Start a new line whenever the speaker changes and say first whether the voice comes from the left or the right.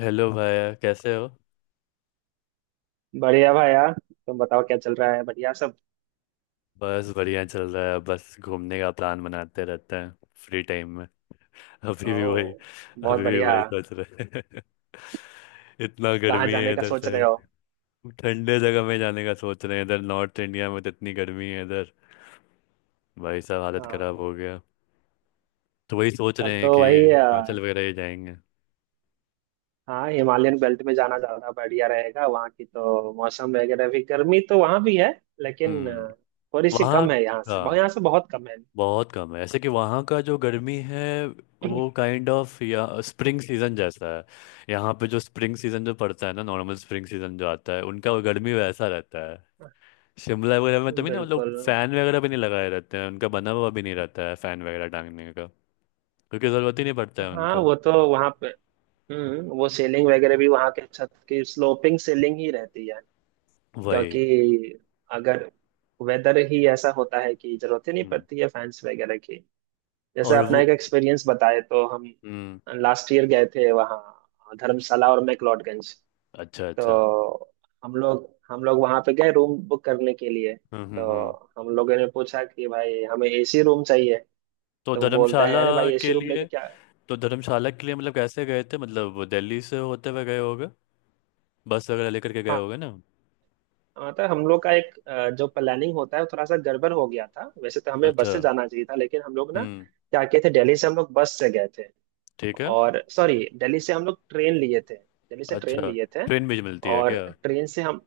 left: Hello भैया, कैसे हो?
right: बढ़िया भाई यार। तुम बताओ क्या चल रहा है? बढ़िया सब।
left: बस बढ़िया चल रहा है, बस घूमने का प्लान बनाते रहते हैं फ्री टाइम में। अभी भी वही
right: ओ, बहुत
left: अभी भी
right: बढ़िया।
left: वही सोच रहे हैं। इतना
right: कहाँ
left: गर्मी है
right: जाने का
left: इधर
right: सोच रहे
left: साइड।
right: हो?
left: ठंडे जगह में जाने का सोच रहे हैं, इधर नॉर्थ इंडिया में तो इतनी गर्मी है इधर, भाई साहब हालत खराब
right: हाँ,
left: हो गया। तो वही सोच
right: तब
left: रहे हैं
right: तो
left: कि
right: वही
left: हिमाचल वगैरह ही जाएंगे।
right: हाँ, हिमालयन बेल्ट में जाना ज्यादा बढ़िया रहेगा। वहाँ की तो मौसम वगैरह भी, गर्मी तो वहाँ भी है, लेकिन
left: हम्म।
right: थोड़ी सी
left: वहाँ,
right: कम है। यहाँ से बहुत
left: हाँ,
right: यहाँ से बहुत कम है।
left: बहुत कम है, ऐसे कि वहाँ का जो गर्मी है वो काइंड ऑफ या स्प्रिंग सीजन जैसा है। यहाँ पे जो स्प्रिंग सीजन जो पड़ता है ना, नॉर्मल स्प्रिंग सीजन जो आता है उनका, वो गर्मी वैसा रहता है शिमला वगैरह में, तभी ना मतलब
right: बिल्कुल।
left: फैन वगैरह भी नहीं लगाए रहते हैं, उनका बना हुआ भी नहीं रहता है फैन वगैरह टांगने का, क्योंकि ज़रूरत ही नहीं पड़ता है
right: हाँ,
left: उनको।
right: वो तो वहाँ पे। वो सेलिंग वगैरह भी वहाँ के छत की स्लोपिंग सेलिंग ही रहती है।
left: वही।
right: क्योंकि, अगर वेदर ही ऐसा होता है कि जरूरत ही नहीं
left: हम्म।
right: पड़ती है फैंस वगैरह की। जैसे
left: और
right: अपना
left: वो,
right: एक एक्सपीरियंस बताए, तो हम
left: हम्म।
right: लास्ट ईयर गए थे वहाँ, धर्मशाला और मैक्लोडगंज।
left: अच्छा अच्छा।
right: तो हम लोग वहाँ पे गए, रूम बुक करने के लिए।
left: हम्म।
right: तो हम लोगों ने पूछा कि, भाई हमें एसी रूम चाहिए।
left: तो
right: तो वो बोलता है,
left: धर्मशाला
right: अरे भाई एसी
left: के
right: रूम
left: लिए
right: लेके क्या।
left: तो धर्मशाला के लिए मतलब कैसे गए थे? मतलब दिल्ली से होते हुए गए होगे, बस वगैरह लेकर के गए होगे ना?
right: मतलब हम लोग का एक जो प्लानिंग होता है वो थोड़ा सा गड़बड़ हो गया था। वैसे तो हमें बस
left: अच्छा।
right: से जाना चाहिए था, लेकिन हम लोग ना
left: हम्म।
right: क्या किए थे, दिल्ली से हम लोग बस से गए थे।
left: ठीक है।
right: और सॉरी, दिल्ली से हम लोग ट्रेन लिए थे, दिल्ली से ट्रेन
left: अच्छा,
right: लिए थे।
left: ट्रेन भी मिलती है
right: और
left: क्या?
right: ट्रेन से हम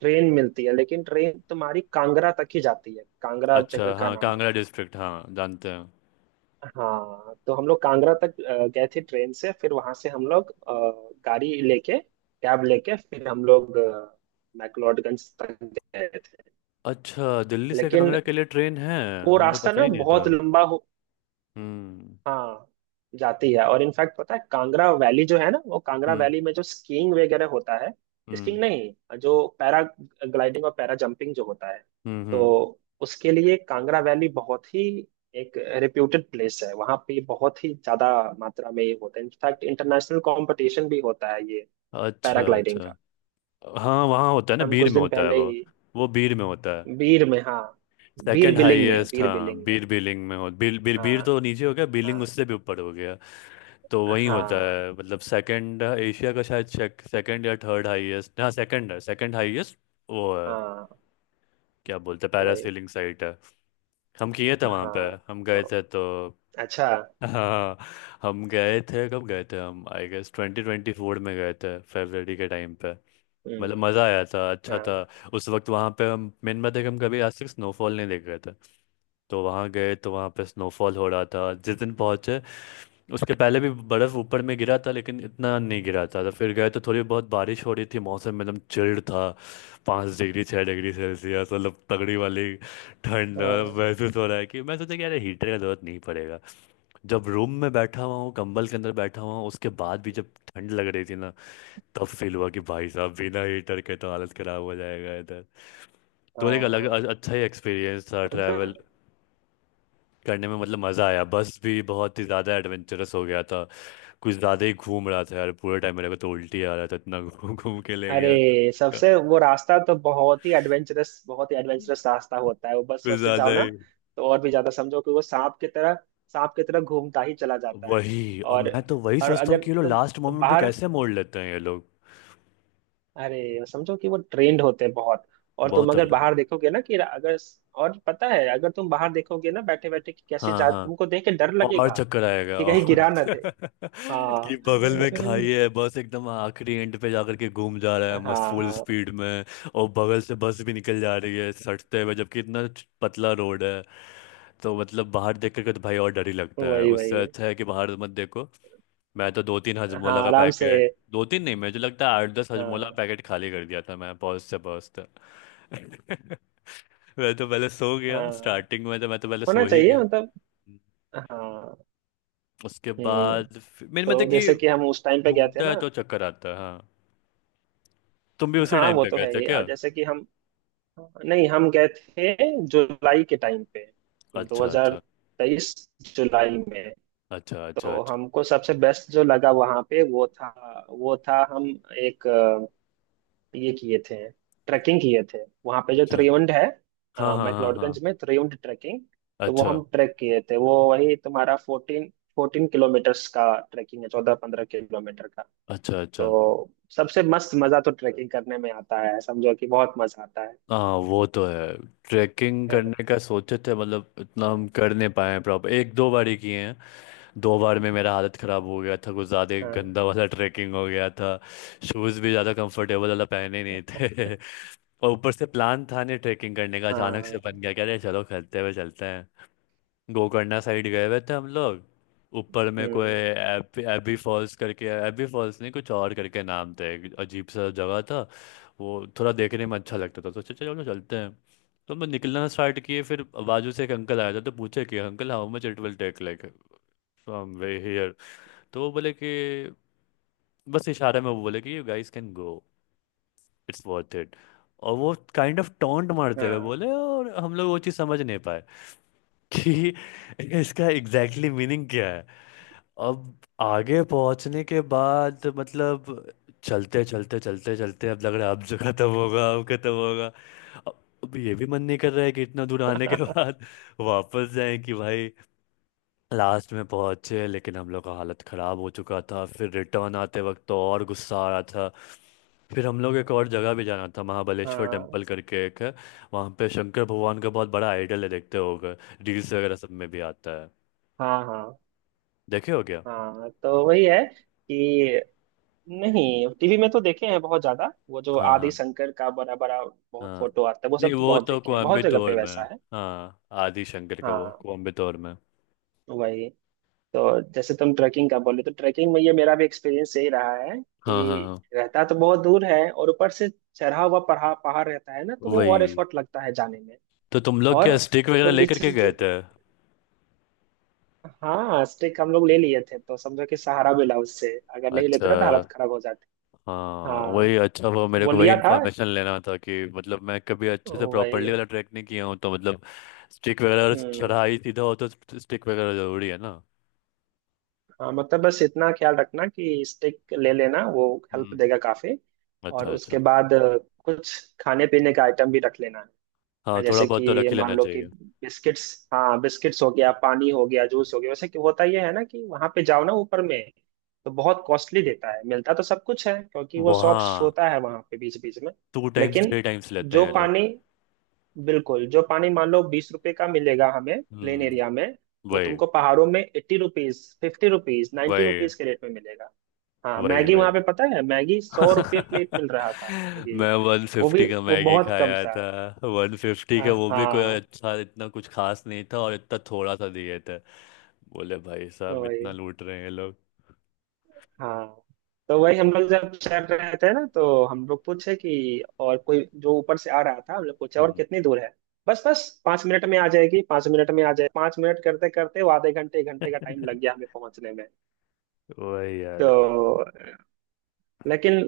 right: ट्रेन मिलती है, लेकिन ट्रेन तुम्हारी कांगड़ा तक ही जाती है। कांगड़ा
left: अच्छा,
right: जगह का
left: हाँ,
right: नाम है।
left: कांगड़ा डिस्ट्रिक्ट, हाँ, जानते हैं।
right: हाँ, तो हम लोग कांगड़ा तक गए थे ट्रेन से, फिर वहां से हम लोग अ, गाड़ी लेके कैब लेके फिर हम लोग मैक्लोडगंज तक गए थे।
left: अच्छा, दिल्ली से
right: लेकिन
left: कांगड़ा के लिए ट्रेन है,
right: वो
left: हमको
right: रास्ता
left: पता
right: ना
left: ही नहीं
right: बहुत
left: था।
right: लंबा हो।
left: हम्म
right: हाँ, जाती है। और इनफैक्ट पता है, कांगड़ा वैली जो है ना, वो कांगड़ा
left: हम्म
right: वैली में जो स्कीइंग वगैरह होता है।
left: हम्म।
right: स्कीइंग नहीं, जो पैरा ग्लाइडिंग और पैरा जंपिंग जो होता है, तो
left: हम्म।
right: उसके लिए कांगड़ा वैली बहुत ही एक रिप्यूटेड प्लेस है। वहाँ पे बहुत ही ज्यादा मात्रा में ये होता है। इनफैक्ट इंटरनेशनल कंपटीशन भी होता है ये,
left: अच्छा
right: पैराग्लाइडिंग
left: अच्छा।
right: का।
left: हाँ, वहाँ होता है ना,
right: हम
left: बीर
right: कुछ
left: में
right: दिन
left: होता है
right: पहले
left: वो
right: ही।
left: वो बीर में होता है।
right: बीर में, हाँ। बीर
left: सेकंड
right: बिलिंग में।
left: हाईएस्ट,
right: बीर
left: हाँ,
right: बिलिंग में।
left: बीर बिलिंग में हो, बीर बीर बीर
right: हाँ,
left: तो नीचे हो गया, बिलिंग
right: हाँ,
left: उससे भी ऊपर हो गया। तो वही होता
right: हाँ,
left: है, मतलब सेकंड एशिया का शायद, सेकंड या थर्ड हाईएस्ट, हाँ, सेकंड है, सेकंड हाईएस्ट वो है।
right: हाँ।
left: क्या बोलते हैं,
right: वही।
left: पैरासेलिंग साइट है, हम किए थे वहाँ पे।
right: हाँ।
left: हम गए
right: तो
left: थे तो,
right: अच्छा।
left: हाँ, हम गए थे, कब गए थे, हम आई गेस 2024 में गए थे फरवरी के टाइम पे।
right: हम्म।
left: मतलब मज़ा आया था, अच्छा था।
right: हाँ,
left: उस वक्त वहाँ पे हम, मेन बात है कि हम कभी आज तक स्नोफॉल नहीं देख रहे थे, तो वहाँ गए तो वहाँ पे स्नोफॉल हो रहा था जिस दिन पहुँचे। उसके पहले भी बर्फ़ ऊपर में गिरा था लेकिन इतना नहीं गिरा था, तो फिर गए तो थोड़ी बहुत बारिश हो रही थी, मौसम एकदम चिल्ड था। 5 डिग्री 6 डिग्री सेल्सियस, मतलब तगड़ी वाली ठंड
right: हाँ,
left: महसूस हो रहा है कि, मैं सोचा कि अरे हीटर का जरूरत नहीं पड़ेगा। जब रूम में बैठा हुआ हूँ, कंबल के अंदर बैठा हुआ हूँ, उसके बाद भी जब ठंड लग रही थी ना, तब फील हुआ कि भाई साहब बिना हीटर के तो हालत खराब हो जाएगा इधर। तो एक अलग
right: हाँ।
left: अच्छा ही एक्सपीरियंस था ट्रैवल
right: मतलब।
left: करने में, मतलब मज़ा आया। बस भी बहुत ही ज़्यादा एडवेंचरस हो गया था, कुछ ज़्यादा ही घूम रहा था यार पूरे टाइम, मेरे को तो उल्टी आ रहा था इतना घूम घूम के ले गया था,
right: अरे, सबसे वो रास्ता तो बहुत ही एडवेंचरस, बहुत ही एडवेंचरस रास्ता होता है वो। बस,
left: कुछ
right: बस से
left: ज़्यादा
right: जाओ ना,
left: ही।
right: तो और भी ज्यादा। समझो कि वो सांप की तरह, सांप की तरह घूमता ही चला जाता है।
left: वही, और
right: और
left: मैं तो वही
right: और
left: सोचता हूँ
right: अगर
left: कि ये लोग
right: तुम
left: लास्ट मोमेंट पे
right: बाहर
left: कैसे मोड़ लेते हैं ये लोग,
right: अरे समझो कि वो ट्रेंड होते हैं बहुत। और तुम
left: बहुत
right: अगर
left: तगड़ा।
right: बाहर देखोगे ना कि, अगर, और पता है, अगर तुम बाहर देखोगे ना बैठे बैठे, कि कैसे
left: हाँ
right: जा,
left: हाँ।
right: तुमको देख के डर
left: और
right: लगेगा,
left: चक्कर आएगा,
right: कि कहीं
left: और
right: गिरा ना दे।
left: कि
right: हाँ,
left: बगल में खाई है, बस एकदम आखिरी एंड पे जाकर के घूम जा रहा है मस्त फुल
right: हाँ।
left: स्पीड में, और बगल से बस भी निकल जा रही है सटते हुए, जबकि इतना पतला रोड है, तो मतलब बाहर देख करके तो भाई और डर ही लगता है,
right: वही,
left: उससे
right: वही।
left: अच्छा है कि बाहर मत देखो। मैं तो दो तीन हजमोला
right: हाँ,
left: का
right: आराम से।
left: पैकेट, दो तीन नहीं मुझे लगता है आठ दस हजमोला
right: हाँ।
left: पैकेट खाली कर दिया था मैं पहुँचते पहुँचते। मैं तो पहले सो गया
right: हाँ,
left: स्टार्टिंग में, तो मैं तो पहले
right: होना
left: सो ही
right: चाहिए
left: गया।
right: मतलब। हाँ।
left: उसके
right: हम्म
left: बाद मेन
right: तो
left: मतलब कि
right: जैसे कि हम उस टाइम पे गए थे
left: घूमता
right: ना।
left: है तो चक्कर आता है, हाँ। तुम भी उसी
right: हाँ,
left: टाइम
right: वो
left: पे
right: तो
left: गए
right: है
left: थे
right: ही।
left: क्या?
right: और जैसे कि हम, नहीं, हम गए थे जुलाई के टाइम पे,
left: अच्छा अच्छा
right: 2023 जुलाई में।
left: अच्छा। अच्छा
right: तो
left: अच्छा
right: हमको सबसे बेस्ट जो लगा वहाँ पे, वो था हम एक ये किए थे, ट्रैकिंग किए थे, वहां पे जो
left: अच्छा।
right: त्रियुंड है।
left: हाँ हाँ हाँ
right: मैक्लोडगंज
left: हाँ।
right: में त्रियुंड ट्रैकिंग। तो वो
left: अच्छा
right: हम ट्रैक किए थे, वो वही तुम्हारा फोर्टीन फोर्टीन किलोमीटर्स का ट्रैकिंग है, 14-15 किलोमीटर का।
left: अच्छा
right: तो
left: अच्छा।
right: सबसे मस्त मजा तो ट्रैकिंग करने में आता है, समझो कि बहुत मजा आता है।
left: हाँ, वो तो है। ट्रैकिंग
right: है ना?
left: करने का सोचे थे, मतलब इतना हम कर नहीं पाए हैं प्रॉपर, एक दो बार ही किए हैं। दो बार में मेरा हालत ख़राब हो गया था, कुछ ज़्यादा ही
right: हाँ,
left: गंदा वाला ट्रैकिंग हो गया था। शूज़ भी ज़्यादा कंफर्टेबल वाला पहने नहीं थे और ऊपर से प्लान था नहीं ट्रैकिंग करने का, अचानक से
right: हाँ।
left: बन गया, कह रहे चलो खरीदते हुए चलते। गोकर्णा साइड गए हुए थे हम लोग। ऊपर में कोई
right: हम्म,
left: एबी एबी फॉल्स करके, एबी फॉल्स नहीं, कुछ और करके नाम थे, एक अजीब सा जगह था। वो थोड़ा देखने में अच्छा लगता था, तो सोचा चलो चलते हैं। तो हम निकलना स्टार्ट किए, फिर बाजू से एक अंकल आया था, तो पूछे कि uncle, how much it will take like from way here. तो वो बोले कि, बस इशारे में वो बोले कि you guys can go, it's worth it. और वो काइंड ऑफ टोंट मारते हुए
right: हाँ।
left: बोले, और हम लोग वो चीज़ समझ नहीं पाए कि इसका एग्जैक्टली मीनिंग क्या है। अब आगे पहुंचने के बाद, मतलब चलते चलते चलते चलते अब लग रहा है अब जो खत्म होगा अब खत्म होगा, अब अब ये भी मन नहीं कर रहा है कि इतना दूर आने के बाद वापस जाएं कि भाई। लास्ट में पहुंचे लेकिन हम लोग का हालत खराब हो चुका था, फिर रिटर्न आते वक्त तो और गुस्सा आ रहा था। फिर हम लोग एक और जगह भी जाना था, महाबलेश्वर
right: हाँ,
left: टेम्पल करके एक है, वहाँ पे शंकर भगवान का बहुत बड़ा आइडल है देखते होगे, रील्स वगैरह सब में भी आता है,
right: हाँ,
left: देखे हो क्या?
right: हाँ, हाँ। तो वही है कि, नहीं, टीवी में तो देखे हैं बहुत ज्यादा। वो जो
left: हाँ
right: आदि
left: हाँ
right: शंकर का बड़ा बड़ा बहुत
left: हाँ।
right: फोटो आता है, वो
left: नहीं,
right: सब तो
left: वो
right: बहुत
left: तो
right: देखे हैं, बहुत जगह
left: कोयम्बटूर
right: पे
left: में है।
right: वैसा है।
left: हाँ, आदि शंकर का वो
right: हाँ।
left: कोयम्बटूर में।
right: वही। तो जैसे तुम ट्रैकिंग का बोले, तो ट्रैकिंग में ये मेरा भी एक्सपीरियंस यही रहा है
left: हाँ हाँ
right: कि,
left: हाँ,
right: रहता तो बहुत दूर है, और ऊपर से चढ़ा हुआ पहाड़, पहाड़ रहता है ना, तो वो और
left: वही।
right: एफर्ट लगता है जाने में।
left: तो तुम लोग
right: और
left: क्या स्टिक वगैरह
right: तुम
left: लेकर के
right: किसी
left: गए
right: से-
left: थे?
right: हाँ, स्टिक हम लोग ले लिए थे, तो समझो कि सहारा मिला उससे। अगर नहीं लेते
left: अच्छा,
right: ना, तो हालत खराब हो जाती।
left: हाँ,
right: हाँ,
left: वही। अच्छा, वो मेरे
right: वो
left: को वही
right: लिया था।
left: इन्फॉर्मेशन लेना था कि मतलब मैं कभी अच्छे से प्रॉपरली
right: वही।
left: वाला ट्रैक नहीं किया हूँ, तो मतलब स्टिक वगैरह अगर
right: हम्म।
left: चढ़ाई सीधा हो तो स्टिक वगैरह जरूरी है ना।
right: हाँ, मतलब बस इतना ख्याल रखना कि स्टिक ले लेना, वो हेल्प
left: हम्म।
right: देगा काफी। और
left: अच्छा
right: उसके
left: अच्छा।
right: बाद कुछ खाने पीने का आइटम भी रख लेना
left: हाँ,
right: है।
left: थोड़ा
right: जैसे
left: बहुत तो
right: कि
left: रख ही
right: मान
left: लेना
right: लो कि,
left: चाहिए।
right: बिस्किट्स। हाँ, बिस्किट्स हो गया, पानी हो गया, जूस हो गया। वैसे कि होता यह है ना, कि वहां पे जाओ ना ऊपर में, तो बहुत कॉस्टली देता है। मिलता तो सब कुछ है, क्योंकि वो शॉप्स
left: वहाँ
right: होता है वहां पे, बीच बीच में।
left: 2 टाइम्स
right: लेकिन
left: 3 टाइम्स लेते
right: जो
left: हैं ये लोग।
right: पानी, बिल्कुल, जो पानी मान लो 20 रुपए का मिलेगा हमें प्लेन
left: हम्म।
right: एरिया में, वो
left: वही
right: तुमको पहाड़ों में 80 रुपीज, 50 रुपीज, नाइन्टी
left: वही।
right: रुपीज के रेट में मिलेगा। हाँ,
left: वही
right: मैगी वहां
left: वही।
right: पे, पता है, मैगी 100 रुपये प्लेट मिल रहा था मैगी।
left: मैं वन
right: वो भी
left: फिफ्टी का
right: वो
left: मैगी
right: बहुत कम
left: खाया
right: सा।
left: था। 150
right: हाँ,
left: का, वो भी कोई
right: हाँ।
left: अच्छा इतना कुछ खास नहीं था और इतना थोड़ा सा दिए, बोले भाई
right: तो
left: साहब
right: वही।
left: इतना लूट रहे हैं ये लोग।
right: हाँ। तो वही हम लोग जब चल रहे थे ना, तो हम लोग पूछे कि, और कोई जो ऊपर से आ रहा था, हम लोग पूछे, और
left: हम्म।
right: कितनी दूर है। बस, बस 5 मिनट में आ जाएगी, 5 मिनट में आ जाए, 5 मिनट करते करते वो आधे घंटे, 1 घंटे का टाइम लग गया हमें पहुंचने में।
left: वही
right: तो,
left: यार।
right: लेकिन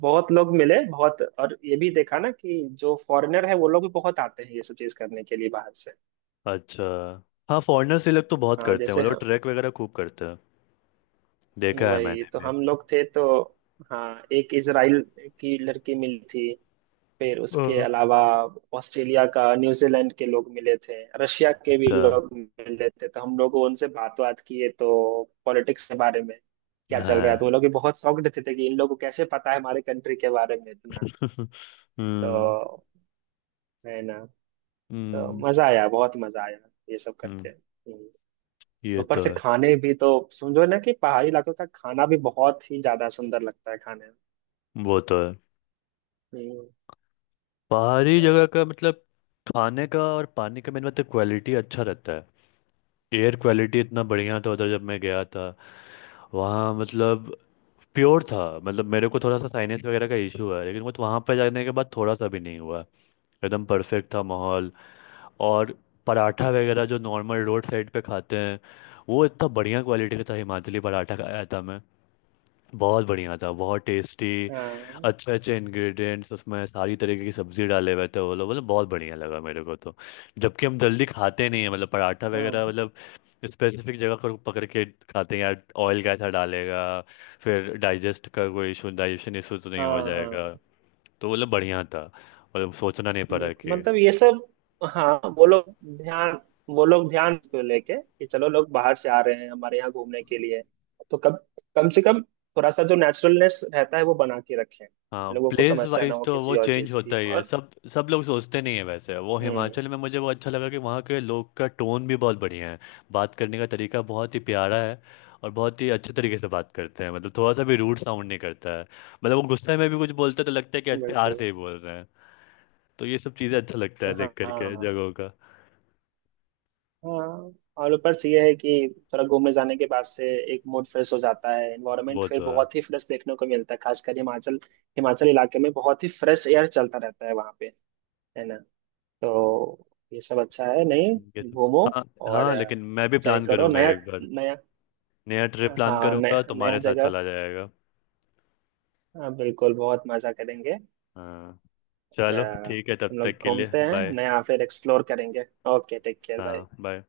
right: बहुत लोग मिले, बहुत। और ये भी देखा ना कि, जो फॉरेनर है वो लोग भी बहुत आते हैं ये सब चीज करने के लिए बाहर से।
left: अच्छा, हाँ, फॉरेनर्स, ये लोग तो बहुत
right: हाँ,
left: करते हैं, वो
right: जैसे,
left: लोग
right: हाँ,
left: ट्रैक वगैरह खूब करते हैं, देखा है
right: वही
left: मैंने
right: तो।
left: भी।
right: हम लोग थे, तो हाँ, एक इजराइल की लड़की मिली थी। फिर उसके
left: अ,
right: अलावा ऑस्ट्रेलिया का, न्यूजीलैंड के लोग मिले थे। रशिया के भी
left: अच्छा।
right: लोग मिले थे, तो हम लोग उनसे बात बात किए, तो पॉलिटिक्स के बारे में क्या चल रहा है।
left: हाँ।
right: तो वो लोग भी बहुत शॉक्ड थे कि, इन लोगों को कैसे पता है हमारे कंट्री के बारे में इतना।
left: हम्म
right: तो, है ना। तो
left: हम्म
right: मजा आया, बहुत मजा आया ये सब
left: हम्म,
right: करके। हम्म।
left: ये
right: ऊपर
left: तो
right: से
left: है।
right: खाने भी तो समझो ना, कि पहाड़ी इलाकों का खाना भी बहुत ही ज्यादा सुंदर लगता है खाने में।
left: वो तो है,
right: हम्म।
left: पहाड़ी जगह का मतलब खाने का और पानी का, मेन मतलब क्वालिटी अच्छा रहता है। एयर क्वालिटी इतना बढ़िया था उधर जब मैं गया था, वहाँ मतलब प्योर था, मतलब मेरे को थोड़ा सा साइनस वगैरह का इशू है लेकिन मुझे वहाँ पर जाने के बाद थोड़ा सा भी नहीं हुआ, एकदम परफेक्ट था माहौल। और पराठा वगैरह जो नॉर्मल रोड साइड पे खाते हैं, वो इतना बढ़िया क्वालिटी का था, हिमाचली पराठा खाया था मैं, बहुत बढ़िया था, बहुत टेस्टी,
right: हाँ,
left: अच्छे अच्छे इंग्रेडिएंट्स उसमें, सारी तरीके की सब्जी डाले हुए थे वो लोग, मतलब बहुत बढ़िया लगा मेरे को तो। जबकि हम जल्दी खाते नहीं है, मतलब पराठा वगैरह
right: हाँ,
left: मतलब स्पेसिफिक जगह को पकड़ के खाते हैं यार, ऑयल कैसा डालेगा, फिर डाइजेस्ट का कोई इशू, डाइजेशन इशू तो नहीं हो
right: हाँ,
left: जाएगा।
right: हाँ।
left: तो मतलब बढ़िया था, मतलब सोचना नहीं पड़ा
right: बिल्कुल।
left: कि।
right: मतलब ये सब, हाँ, ध्यान वो लोग ध्यान को लेके कि, चलो लोग बाहर से आ रहे हैं हमारे यहाँ घूमने के लिए, तो कम कम से कम थोड़ा सा जो नेचुरलनेस रहता है वो बना के रखें,
left: हाँ,
right: लोगों को
left: प्लेस
right: समस्या ना
left: वाइज
right: हो
left: तो वो
right: किसी और
left: चेंज
right: चीज की।
left: होता ही है,
right: और
left: सब सब लोग सोचते नहीं है वैसे। वो
right: हम्म,
left: हिमाचल में मुझे वो अच्छा लगा कि वहाँ के लोग का टोन भी बहुत बढ़िया है, बात करने का तरीका बहुत ही प्यारा है, और बहुत ही अच्छे तरीके से बात करते हैं, मतलब थोड़ा सा भी रूड साउंड नहीं करता है, मतलब वो गुस्से में भी कुछ बोलते हैं तो लगता है कि प्यार से
right: बिल्कुल।
left: ही बोल रहे हैं। तो ये सब चीज़ें अच्छा लगता है
right: हाँ,
left: देख
right: हाँ,
left: करके
right: हाँ।
left: जगहों का।
right: हाँ। और ऊपर से ये है कि, थोड़ा घूमने जाने के बाद से एक मूड फ्रेश हो जाता है, एनवायरनमेंट
left: वो
right: फिर
left: तो है।
right: बहुत ही फ्रेश देखने को मिलता है, खासकर हिमाचल। हिमाचल इलाके में बहुत ही फ्रेश एयर चलता रहता है वहाँ पे। है ना? तो ये सब अच्छा है। नहीं,
left: ये सब,
right: घूमो,
left: हाँ,
right: और
left: हाँ, लेकिन मैं भी
right: ट्राई
left: प्लान
right: करो
left: करूँगा
right: नया,
left: एक बार
right: नया।
left: नया ट्रिप प्लान
right: हाँ, नया,
left: करूँगा
right: नया
left: तुम्हारे साथ
right: जगह।
left: चला जाएगा।
right: हाँ, बिल्कुल, बहुत मजा करेंगे।
left: हाँ,
right: और,
left: चलो ठीक है, तब
right: हम लोग
left: तक के लिए
right: घूमते हैं
left: बाय।
right: नया, फिर एक्सप्लोर करेंगे। ओके, टेक केयर भाई।
left: हाँ बाय।